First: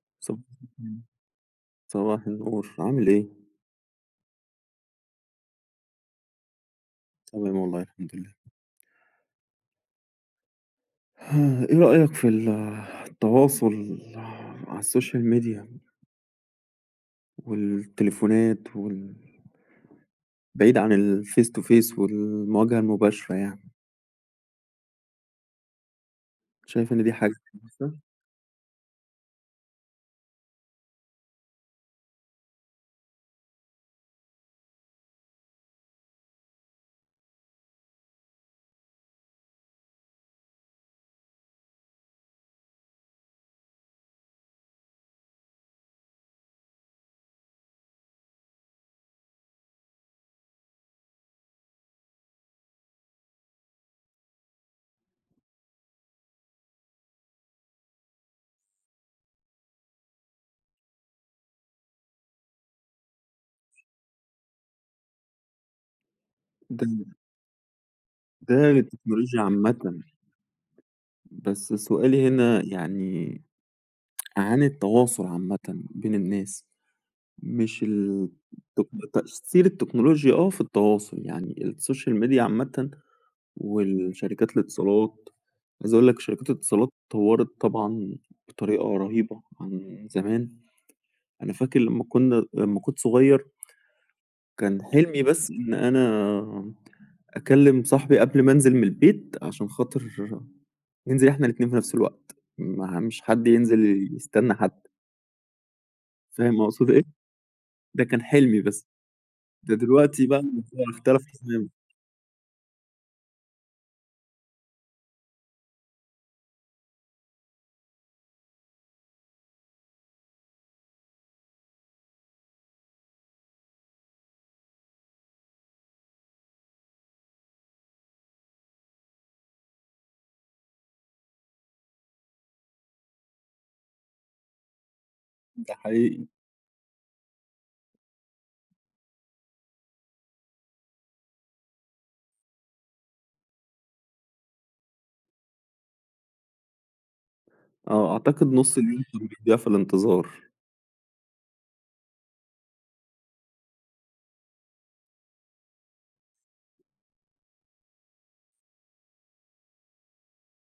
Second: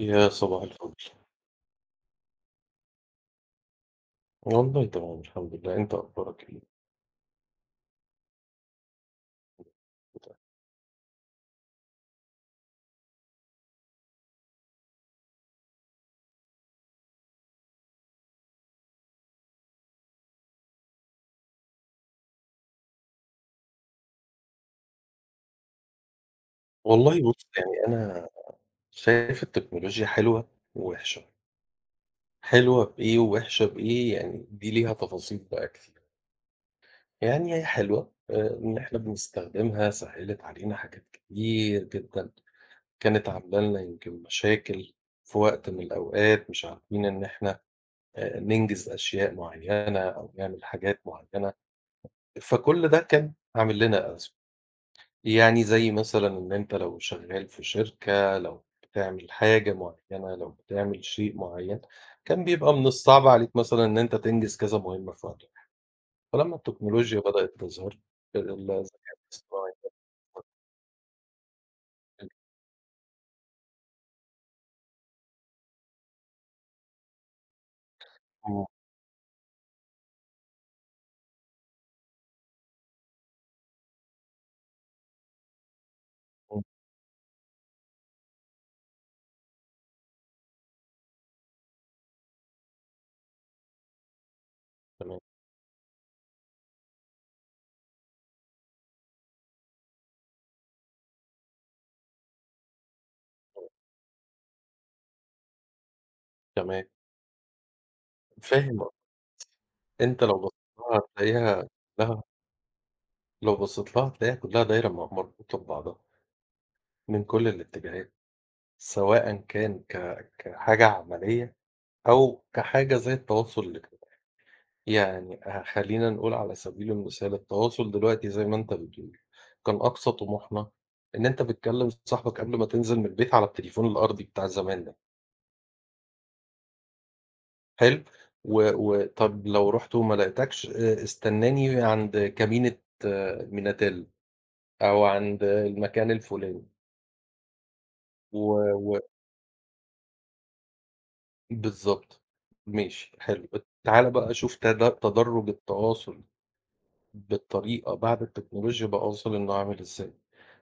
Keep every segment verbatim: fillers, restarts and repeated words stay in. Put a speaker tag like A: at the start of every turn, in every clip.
A: يا
B: صب
A: صباح الفل.
B: صباح النور، عامل إيه؟
A: والله تمام الحمد لله، أنت أخبارك إيه؟
B: تمام والله الحمد لله. إيه رأيك في ال التواصل على السوشيال ميديا والتليفونات وال بعيد عن الface to face والمواجهة المباشرة يعني، شايف إن دي
A: والله
B: حاجة
A: بُص، يعني
B: كويسة؟
A: أنا شايف التكنولوجيا حلوة ووحشة، حلوة بإيه ووحشة بإيه، يعني دي ليها تفاصيل بقى كتير. يعني هي حلوة آآ، إن إحنا بنستخدمها سهّلت علينا حاجات كتير جدًا، كانت عاملة لنا يمكن مشاكل في وقت من الأوقات، مش عارفين إن إحنا آآ، ننجز أشياء معيّنة أو نعمل حاجات معيّنة، فكل ده كان عامل لنا أزمة. يعني زي مثلًا إن أنت لو شغال في شركة، لو بتعمل حاجة معيّنة، لو بتعمل شيء معيّن، كان بيبقى من الصعب عليك مثلًا إن أنت تنجز كذا مهمة في وقت واحد، فلمّا
B: ده
A: التكنولوجيا بدأت تظهر، الذكاء
B: ده للتكنولوجيا
A: الاصطناعي،
B: عامةً، بس سؤالي هنا يعني عن التواصل عامةً بين الناس، مش
A: إمم،
B: التك تأثير التكنولوجيا آه في التواصل، يعني السوشيال ميديا عامةً والشركات الاتصالات، عايز أقول لك شركات
A: إمم،
B: الاتصالات اتطوّرت طبعًا بطريقة رهيبة عن زمان. أنا فاكر لمّا كنا لمّا كنت صغير كان
A: تمام،
B: حلمي بس إن أنا أكلّم صاحبي قبل ما أنزل من البيت عشان خاطر ننزل إحنا الاتنين في نفس الوقت، ما مش حد ينزل يستنى حد، فاهم
A: تمام،
B: أقصد إيه؟ ده كان حلمي
A: فاهم
B: بس،
A: قصدك.
B: ده
A: أنت
B: دلوقتي
A: لو
B: بقى
A: بصيت
B: الموضوع
A: لها
B: اختلف
A: هتلاقيها
B: تمامًا.
A: كلّها لو بصيت لها هتلاقيها كلّها دايرة م مربوطة ببعضها من كل الاتجاهات، سواء كان ك كحاجة عملية أو كحاجة زي التواصل الاجتماعي. يعني ه خلّينا نقول على سبيل المثال التواصل دلوقتي زي ما أنت بتقول، كان أقصى طموحنا إن أنت بتكلّم صاحبك قبل ما تنزل من البيت على التليفون الأرضي بتاع زمان ده،
B: ده حقيقي،
A: حلو؟ و و طَب لو رُحت وما لقيتكش آآ استناني عند كمينة، آه، ميناتيل أو عند المكان الفُلاني.
B: آه،
A: و
B: أعتقد نُص
A: و
B: اليوم كان بيضيع في الانتظار،
A: بالضبط، ماشي حلو، تعالَ بقى شوف تد تدرُّج التواصل بالطريقة بعد التكنولوجيا بقى وصل إنه عامل إزاي.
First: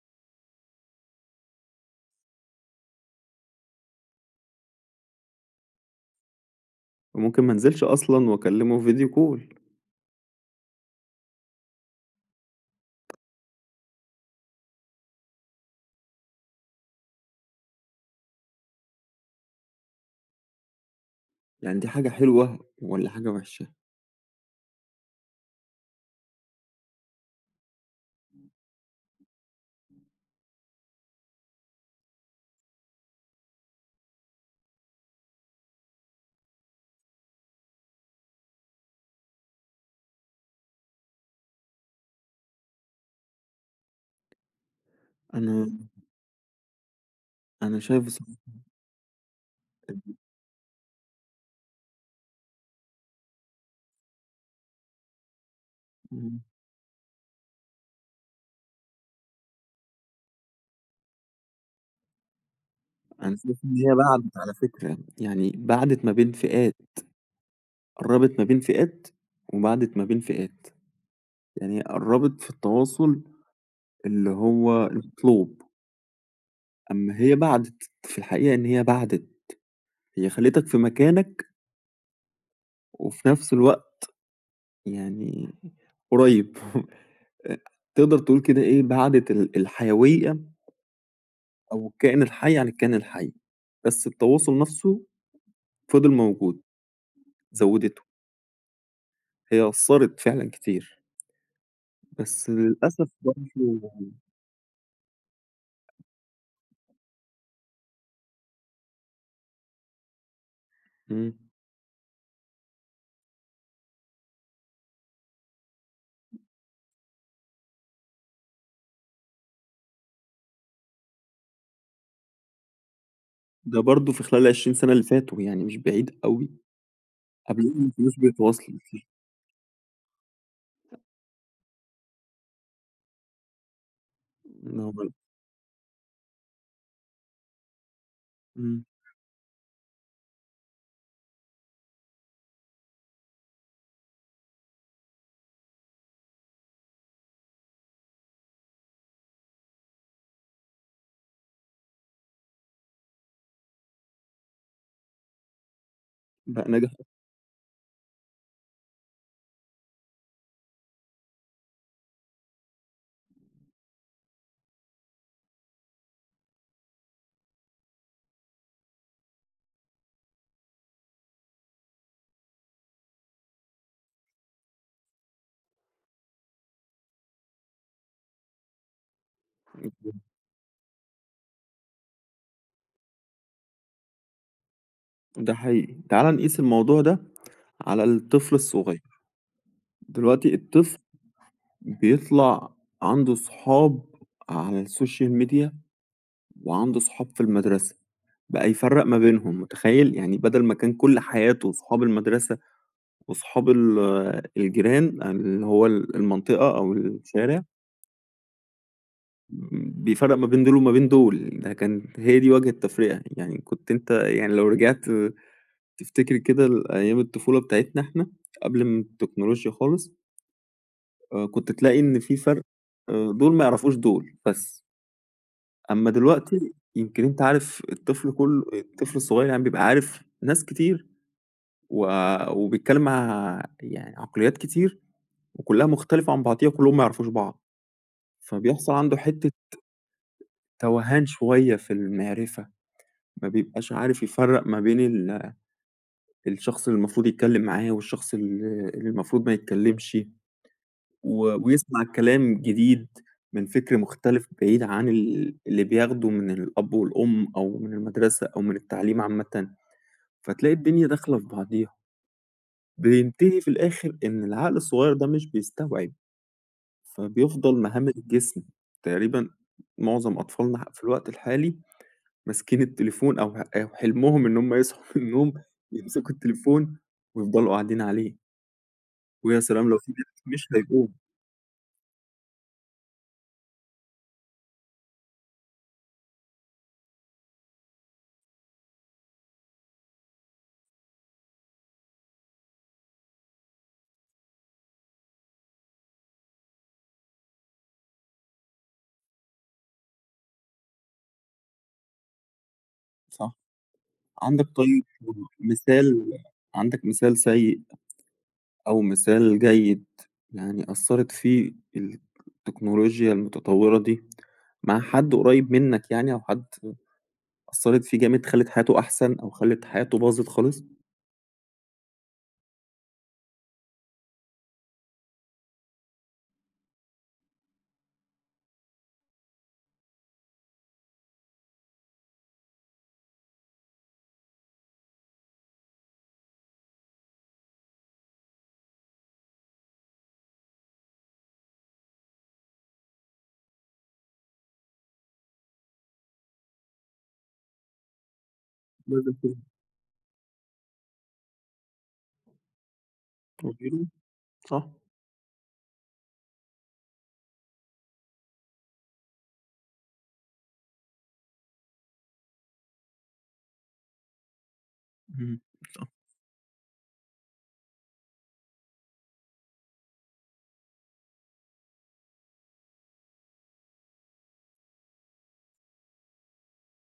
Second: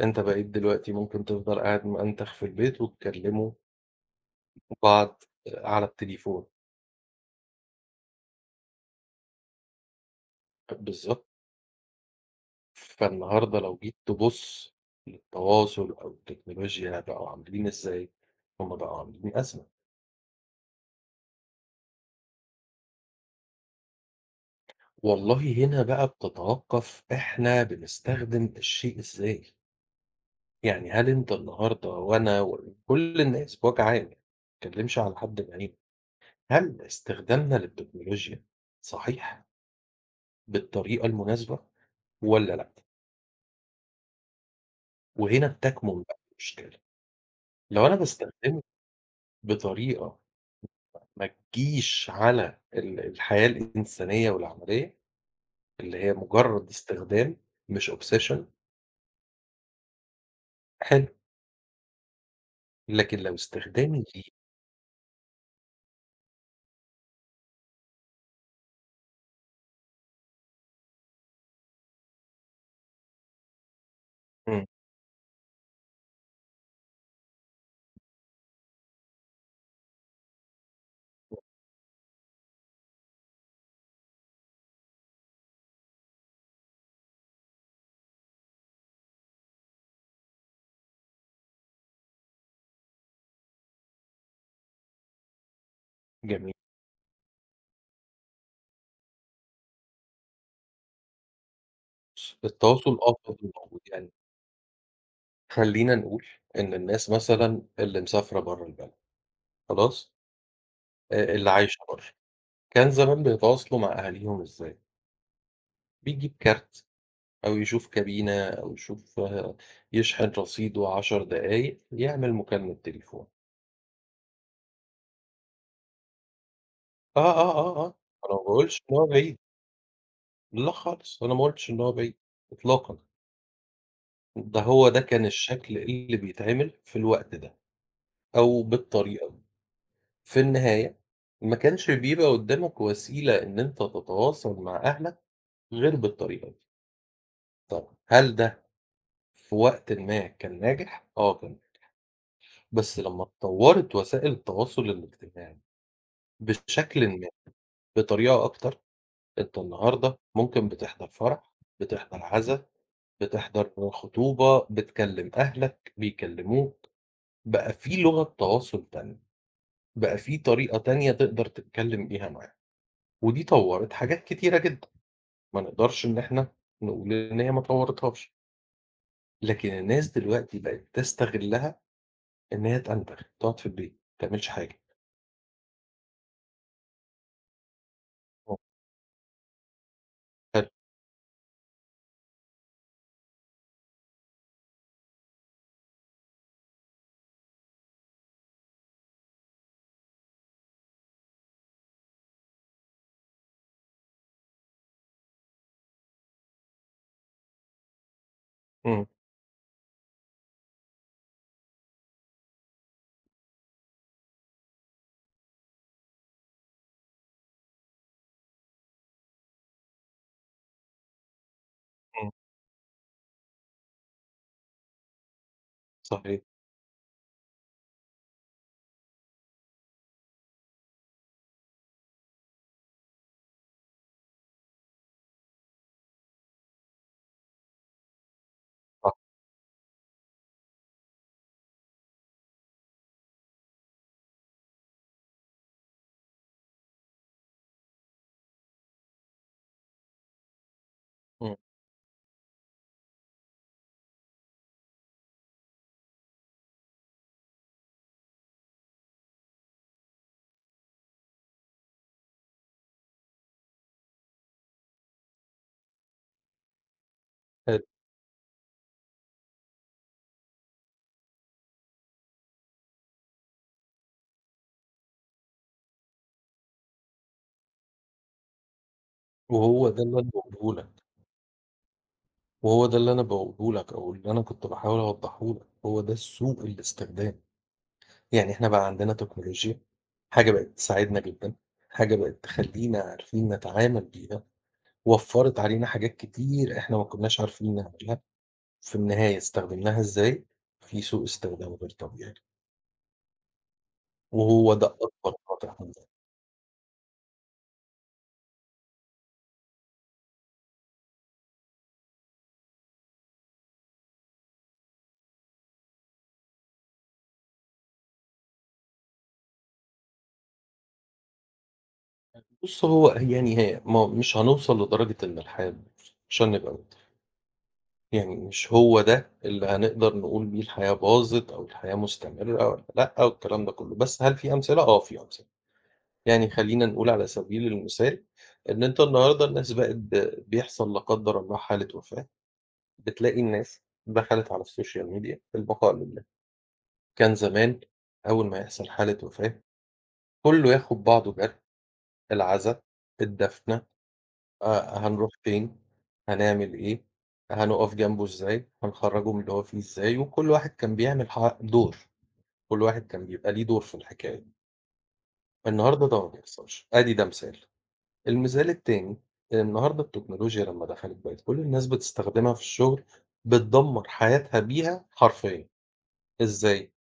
A: أنت بقيت دلوقتي ممكن تفضل قاعد مأنتخ في البيت وتكلموا بعض على التليفون،
B: وممكن ما أنزلش أصلًا وأكلّمه video call.
A: بالضبط. فالنهارده لو جيت تبُص للتواصل أو التكنولوجيا بقوا عاملين إزاي، هم بقوا عاملين أزمة.
B: يعني دي حاجة حلوة والّا حاجة وحشة؟
A: والله هنا بقى بتتوقّف إحنا بنستخدم الشيء إزاي. يعني هل أنت النهارده وأنا وكل الناس بوجه عام يعني، ما باتكلمش على حد بعينه، هل استخدامنا للتكنولوجيا صحيح بالطريقة المناسبة والّا لأ؟ وهنا
B: أنا
A: بتكمن بقى المشكلة.
B: أنا
A: لو أنا
B: شايف بصراحة.
A: باستخدمه بطريقة ما تجيش على ال الحياة الإنسانية والعملية، اللي هي
B: إمم،
A: مجرد استخدام مش obsession حلو، لكن لو
B: أنا شايف إن هي
A: استخدامي ليه،
B: بَعدِت على فكرة، يعني بَعدِت ما بين فئات، قرّبت ما بين فئات وبَعدِت ما بين فئات، يعني هي قرّبت في التواصل اللي
A: إمم،
B: هو المطلوب، أمّا هي بَعدِت، في الحقيقة إن هي بَعدِت، هي خلّتك في مكانك وفي نفس الوقت يعني قريّب أ تقدر تقول كده إيه، بَعدِت ال الحيوية أو الكائن الحي عن الكائن الحي، بس التواصل نفسه فضل
A: جميل،
B: موجود، زوّدته، هي أثّرت فعلًا كتير،
A: بُص
B: بس
A: التواصل
B: للأسف
A: آه برضه موجود،
B: برضه.
A: يعني خلّينا نقول إن الناس مثلًا اللي مسافرة برّه البلد خلاص،
B: إمم،
A: آآ اللي عايشة برّه، كان زمان بيتواصلوا مع أهاليهم إزاي؟ بيجيب كارت أو يشوف كابينة أو يشوف آآ يشحن رصيده 10 دقايق، يعمل مكالمة تليفون.
B: ده برضه في خلال العشرين سنة اللي فاتوا، يعني مش بعيد أوي،
A: آه، آه، آه،
B: قبليهم ما
A: آه،
B: كانوش
A: أنا ما
B: بيتواصلوا
A: باقولش إن هو
B: كتير،
A: بعيد، لأ خالص، أنا ما قُلتش إن هو بعيد إطلاقًا، ده
B: إن
A: هو
B: هو
A: ده
B: ال
A: كان الشكل اللي بيتعمل في الوقت ده أو
B: إمم،
A: بالطريقة دي. في النهاية ما كانش بيبقى قدّامك وسيلة إن أنت تتواصل مع أهلك غير بالطريقة دي. طب هل ده في وقتٍ ما كان ناجح؟ آه كان، بس لمّا اتطوّرت وسائل التواصل الاجتماعي
B: بقى ناجح
A: بشكلٍ ما، بطريقة أكتر، أنت النهارده ممكن بتحضر فرح، بتحضر عزا، بتحضر خطوبة، بتكلّم أهلك، بيكلّموك، بقى في لغة تواصل تانية، بقى في طريقة تانية تقدر تتكلّم بيها معاهم، ودي طوّرت حاجات كتيرة جدًا، ما نقدرش إن إحنا نقول إن هي ما طوّرتهاش، لكن الناس
B: أوي.
A: دلوقتي بقت تستغلّها إن هي تأنتخ، تقعد في البيت، ما تعملش حاجة،
B: ده حقيقي. تعالَ نقيس الموضوع ده على الطفل
A: آه،
B: الصغير، دلوقتي
A: حلو،
B: الطفل بيطلع عنده صحاب على الSocial Media وعنده صحاب في المدرسة، بقى يفرّق ما بينهم، متخيّل؟ يعني بدل ما كان كل حياته صحاب المدرسة وصحاب ال الجيران اللي هو ال المنطقة أو الشارع
A: إمم،
B: بيفرّق ما بين دول وما بين دول، ده كان هي دي وجه التفرقة، يعني كنت أنت يعني لو رجعت تفتكر كده لأيام الطفولة بتاعتنا إحنا قبل ما التكنولوجيا خالص، آآ كنت تلاقي إن
A: إمم،
B: في فرق، آآ دول ما يعرفوش دول بس، أمّا
A: صحيح،
B: دلوقتي يمكن أنت عارف الطفل كُلّه الطفل الصغير يعني بيبقى عارف ناس كتير و وبيتكلّم مع يعني عقليات كتير وكُلّها مختلفة عن بعضيها وكُلّهم ما يعرفوش بعض. فبيحصل
A: صح،
B: عنده حتّة توهان شوية في المعرفة، ما بيبقاش عارف يفرّق ما بين ال الشخص اللي المفروض يتكلّم معاه والشخص ال اللي المفروض ما يتكلّمش، و
A: إمم،
B: ويسمع كلام جديد من فكر مختلف بعيد عن ال اللي بياخده من الأب والأم أو من المدرسة أو من التعليم عامةً، فتلاقي الدنيا داخلة في بعضيها، بينتهي في الآخر إن العقل الصغير ده مش بيستوعب، فبيفضل
A: حلو،
B: مهمِّش الجسم، تقريبًا معظم أطفالنا ح في الوقت الحالي ماسكين التليفون أو ه أو حلمهم إن هُم يصحوا من النوم يمسكوا التليفون ويفضلوا قاعدين عليه، ويا
A: وهو
B: سلام لو
A: ده
B: في نت
A: اللي أنا
B: مش
A: باقوله لك.
B: هيقوم،
A: وهو ده اللي انا بقوله لك او اللي انا كنت بحاول اوضحه لك، هو ده سوء الاستخدام. يعني احنا بقى عندنا تكنولوجيا، حاجه بقت تساعدنا جدا، حاجه بقت تخلينا عارفين نتعامل بيها، وفرت علينا حاجات كتير احنا ما كناش عارفين نعملها، في النهايه استخدمناها ازاي؟ في سوء استخدام غير طبيعي،
B: صح. عندك
A: وهو ده
B: طيب
A: اكبر خطر عندنا.
B: مثال، عندك مثال سيء أو مثال جيد يعني أثّرت فيه التكنولوجيا المتطوّرة دي مع حد قريب منّك يعني أو حد أثّرت فيه جامد خلِّت حياته أحسن أو خلِّت حياته باظت خالص؟
A: بص هو يعني هي ما مش هنوصل لدرجه ان الحياه تبوظ، عشان نبقى يعني مش هو ده اللي هنقدر نقول بيه الحياة باظت أو الحياة مستمرة والّا لأ والكلام ده كله، بس هل في أمثلة؟ آه في أمثلة، يعني خلّينا نقول على سبيل المثال إن أنت النهارده الناس بقت ب بيحصل لا قدّر الله حالة وفاة، بتلاقي الناس دخلت على السوشيال ميديا البقاء لله، كان زمان أول ما يحصل حالة
B: لازم
A: وفاة كلّه ياخد بعضه جري، العزا،
B: تقول
A: الدفنة،
B: له. صح،
A: آه، هنروح فين، هنعمل إيه، هنقف جنبه إزاي، هنخرّجه من اللي هو فيه إزاي، وكل واحد كان بيعمل ح دور، كل واحد كان بيبقى ليه دور في الحكاية.
B: إمم،
A: النهارده
B: صح،
A: ده ما بيحصلش، أدي ده مثال. المثال التاني، النهارده التكنولوجيا لمّا دخلت بقت كل الناس بتستخدمها في الشغل، بتدمّر حياتها بيها حرفيًا، إزاي؟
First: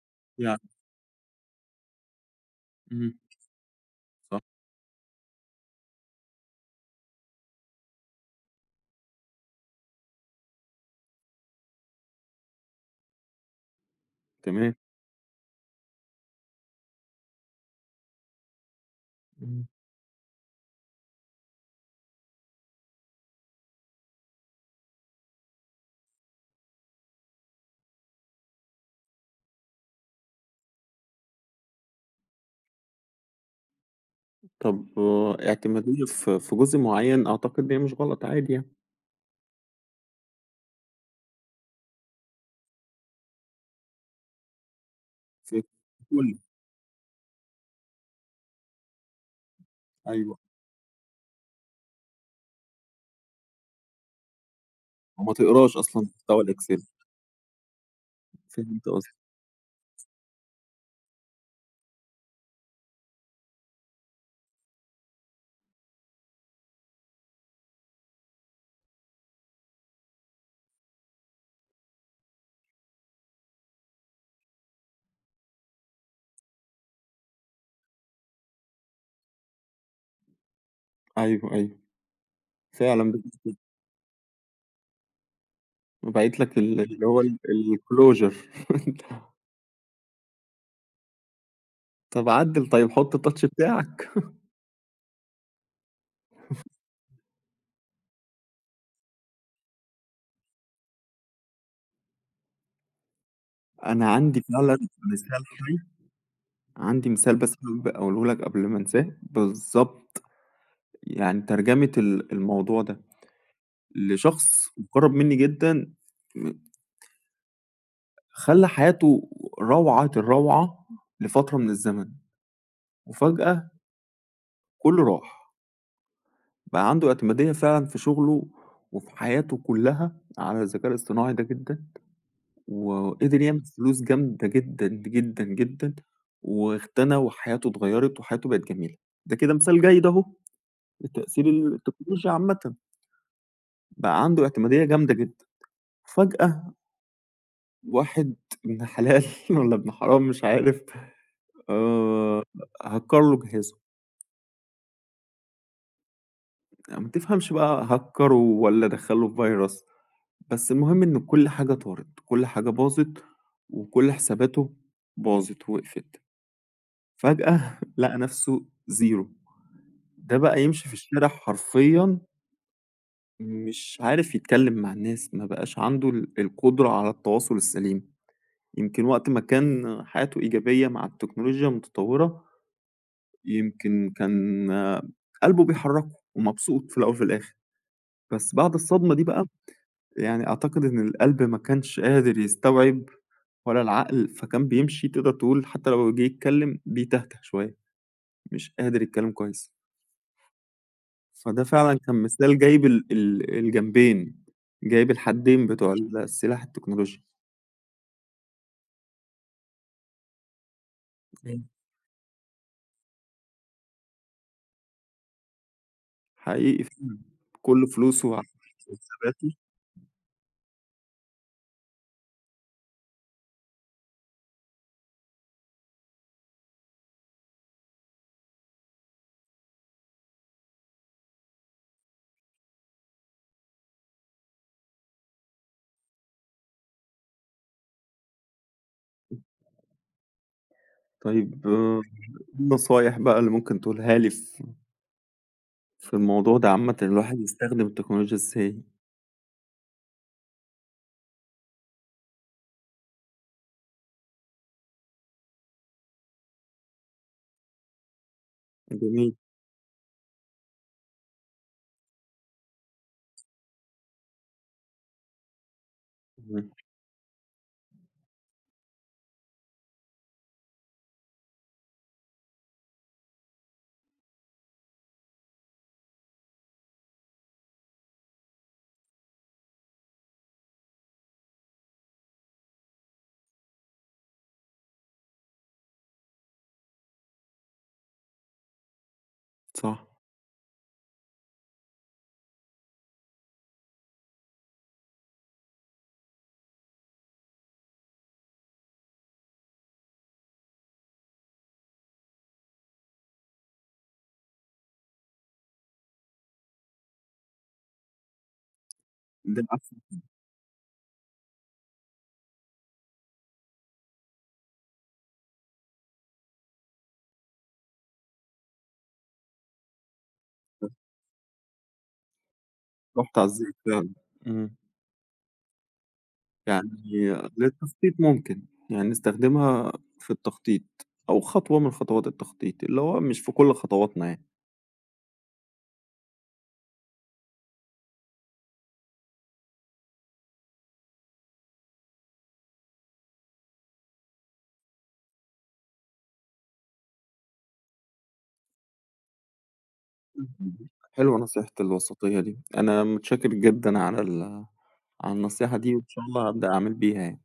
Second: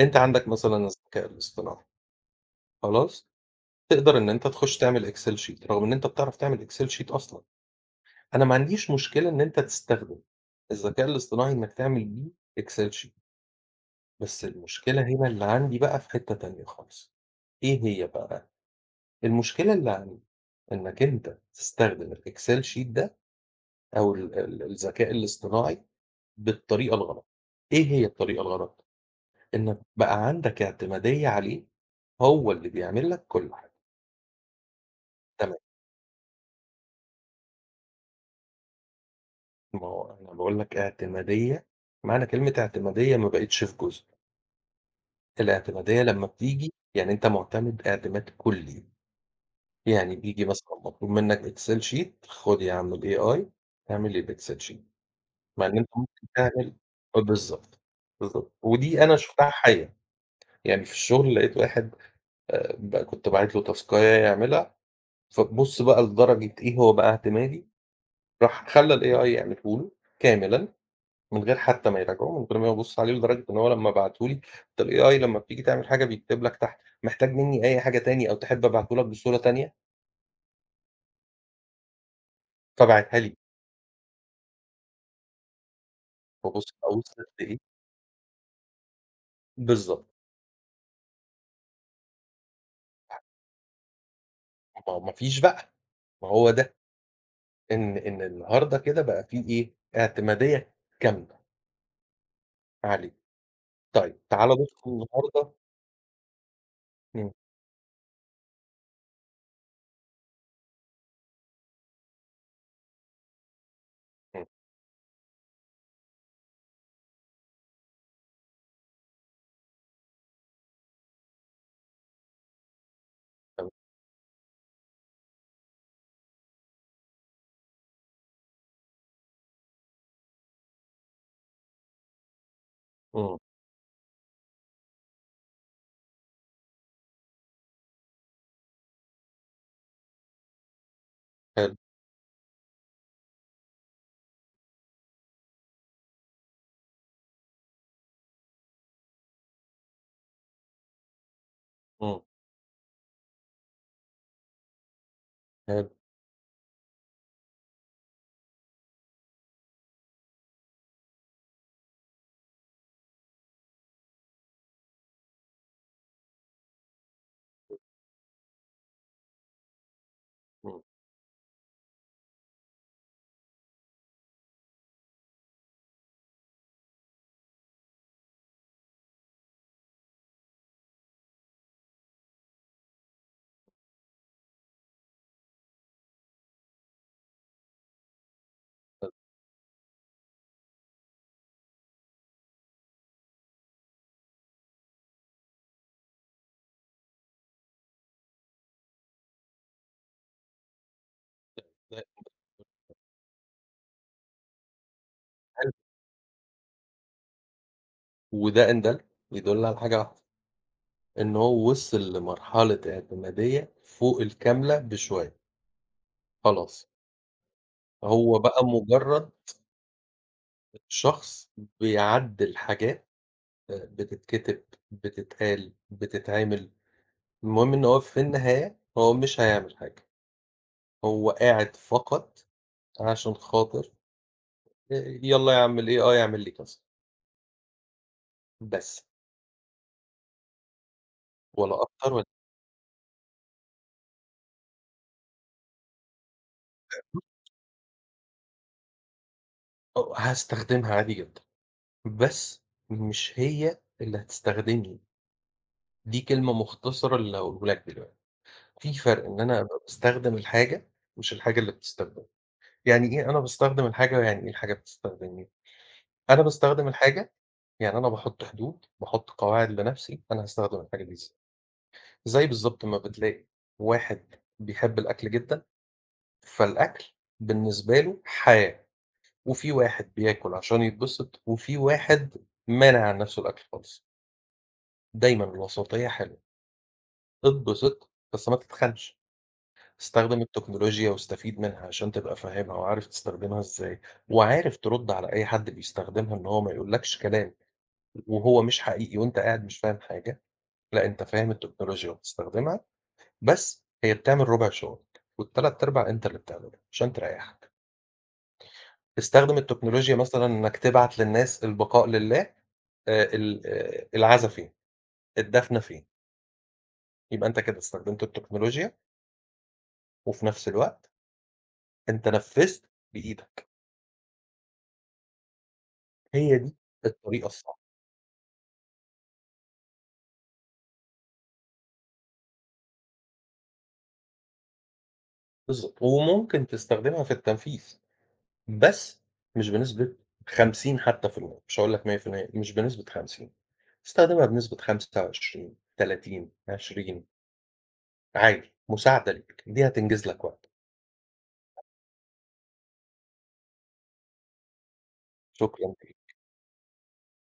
A: أنت عندك
B: يعني
A: مثلًا الذكاء الاصطناعي،
B: إمم،
A: خلاص؟ تقدر إن
B: صح،
A: أنت تخش تعمل Excel sheet رغم إن أنت بتعرف تعمل Excel sheet أصلًا. أنا ما عنديش مشكلة إن أنت تستخدم الذكاء الاصطناعي إنك تعمل بيه Excel sheet، بس
B: تمام.
A: المشكلة هنا اللي عندي بقى في حتّة تانية خالص، إيه هي بقى؟
B: إمم.
A: المشكلة اللي عندي إنك أنت تستخدم الExcel sheet ده أو ال ال الذكاء الاصطناعي بالطريقة الغلط، إيه هي الطريقة الغلط؟ إنك بقى عندك اعتمادية عليه، هو اللي بيعمل لك كل حاجة،
B: طب آه،
A: تمام،
B: اعتمادية في في جزء معيّن أعتقد إن هي مش غلط عادي يعني،
A: ما هو أنا باقول لك اعتمادية، معنى كلمة اعتمادية ما بقتش في جزء.
B: في
A: الاعتمادية لمّا
B: كلّه.
A: بتيجي يعني أنت مُعتمد اعتماد كلّي، يعني
B: أيوه،
A: بييجي مثلًا مطلوب منّك Excel sheet خُد يا عم الAI اعمل لي الExcel sheet،
B: وما
A: مع إن
B: تقراش
A: أنت
B: أصلًا
A: ممكن
B: محتوى
A: تعمل،
B: الExcel.
A: آه بالضبط، بالضبط،
B: فهمت
A: ودي أنا
B: قصدك،
A: شُفتها حيّة، يعني في الشغل لقيت واحد آآ ب كنت باعت له تاسكاية يعملها، فبُص بقى لدرجة إيه هو بقى اعتمادي، راح خلّى الAI يعمله له كاملًا من غير حتى ما يراجعوه، من غير ما يبُص عليه، لدرجة إن هو لمّا بعته لي أنت الAI لمّا بتيجي تعمل حاجة بيكتب لك تحت محتاج منّي أي حاجة تاني أو تحب أبعته لك بصورة تانية،
B: أيوه، أيوه، فعلًا.
A: فباعتها لي،
B: باعت لك
A: فبُص
B: ال
A: بقى
B: اللي هو
A: وصلت
B: ال
A: لإيه،
B: الclosure
A: بالضبط،
B: طب عدّل طيب حُط الtouch بتاعك،
A: ما هو ما فيش بقى، ما هو ده إن إن النهارده كده بقى في إيه، اعتمادية كاملة عليه.
B: أنا
A: طيب
B: عندي
A: تعالَ
B: فعلًا
A: بُص
B: مثال
A: النهارده،
B: حي، عندي
A: إمم،
B: مثال بس حابب أقوله لك قبل ما أنساه، بالضبط. يعني ترجمة ال الموضوع ده
A: إمم،
B: لشخص مُقرّب منّي جدًا، م خلّى حياته روعة الروعة لفترة من الزمن، وفجأة
A: تمام،
B: كُلّه راح، بقى عنده اعتمادية فعلًا في شغله وفي حياته كُلّها على الذكاء الاصطناعي ده جدًا،
A: إمم،
B: وقدر يعمل فلوس جامدة جدًا، جدًا، جدًا، واغتنى وحياته اتغيّرت وحياته بقت جميلة، ده كده مثال جيد أهو لتأثير
A: حلو،
B: التكنولوجيا عامةً، بقى عنده اعتمادية جامدة جدًا، فجأة واحد ابن حلال والّا ابن حرام مش عارف
A: إمم،
B: آآ هكّر له جهازه.
A: حلو،
B: ما تفهمش بقى هكّره والّا دخّله في فيروس، بس المهم إن كل حاجة طارت، كل حاجة باظت، وكل حساباته باظت وقفت، فجأة لقى نفسه zero. ده بقى
A: إمم،
B: يمشي في الشارع حرفيًا مش عارف يتكلم مع الناس، ما بقاش عنده ال القدرة على التواصل السليم، يمكن وقت ما كان حياته إيجابية مع التكنولوجيا المتطورة، يمكن كان آه، قلبه بيحركه ومبسوط في الأول وفي الآخر، بس بعد الصدمة دي بقى يعني أعتقد إن القلب ما كانش قادر يستوعب ولا العقل، فكان بيمشي تقدر تقول حتى لو جه يتكلّم بيتهته شوية، مش قادر يتكلّم كويس. فده فعلًا كان مثال جايب ال ال الجنبين، جايب الحدّين بتوع ال السلاح التكنولوجي.
A: وده إن دل يدل على حاجة واحدة إن
B: إمم.
A: هو وصل لمرحلة اعتمادية فوق الكاملة بشوية،
B: حقيقي
A: خلاص،
B: فعلًا، كل فلوسه
A: هو
B: على
A: بقى مجرد
B: حساباته.
A: شخص بيعدّل حاجات آآ بتتكتب، بتتقال، بتتعمل، المهم إن هو في النهاية هو مش هيعمل حاجة، هو قاعد فقط عشان خاطر آآ يالّا يا عم الAI اعمل لي كذا، بس،
B: طيب آآ،
A: ولا أكتر ولا،
B: إيه النصايح بقى اللي ممكن تقولها لي في في الموضوع ده عامةً الواحد يستخدم التكنولوجيا إزاي؟
A: آه، هاستخدمها عادي جدًا، بس مش هي اللي هتستخدمني، دي كلمة مختصرة اللي هاقوله لك دلوقتي. في فرق
B: جميل،
A: إن أنا أبقى باستخدم الحاجة، مش الحاجة اللي بتستخدمني. يعني إيه أنا باستخدم الحاجة ويعني إيه الحاجة بتستخدمني؟ أنا
B: إمم،
A: باستخدم الحاجة، يعني أنا باحط حدود، باحط قواعد لنفسي أنا هاستخدم الحاجة دي إزاي. زي بالضبط ما بتلاقي واحد بيحب الأكل جدًا، فالأكل بالنسبة له حياة، وفي واحد بياكل عشان يتبسط، وفي واحد مانع عن نفسه الأكل خالص. دايمًا الوسطية حلوة، اتبسط بس ما تتخنش.
B: صح.
A: استخدم التكنولوجيا واستفيد منها عشان تبقى فاهمها وعارف تستخدمها إزاي، وعارف ترد على أي حد بيستخدمها إن هو ما يقولكش كلام وهو مش حقيقي وأنت قاعد مش فاهم حاجة، لأ أنت فاهم التكنولوجيا وبتستخدمها، بس هي بتعمل ربع شغلك والتلات أرباع أنت اللي بتعمله عشان تريحك. استخدم
B: ده أحسن.
A: التكنولوجيا مثلًا إنك تبعت للناس البقاء لله، آآ ال آآ العزا فين، الدفنة فين، يبقى أنت كده استخدمت التكنولوجيا وفي نفس الوقت أنت نفذت
B: رُحت على
A: بإيدك،
B: الزيت فعلًا، إمم.
A: هي دي
B: يعني
A: الطريقة الصح.
B: للتخطيط ممكن، يعني نستخدمها في التخطيط أو خطوة من خطوات التخطيط، اللي هو مش في كل خطواتنا يعني.
A: بالضبط، وممكن تستخدمها في التنفيذ، بس مش بنسبة خمسين حتى في المِيّة، مش هاقول لك مية في المية مش بنسبة خمسين، استخدمها بنسبة خمسة وعشرين، تلاتين، عشرين عادي، مساعدة ليك، دي هتنجز لك وقت،
B: اهم. حلوة نصيحة الوسطية دي، أنا متشكر جدًا على ال على النصيحة دي،
A: شكرًا.
B: وإن شاء الله هابدأ أعمل بيها يعني.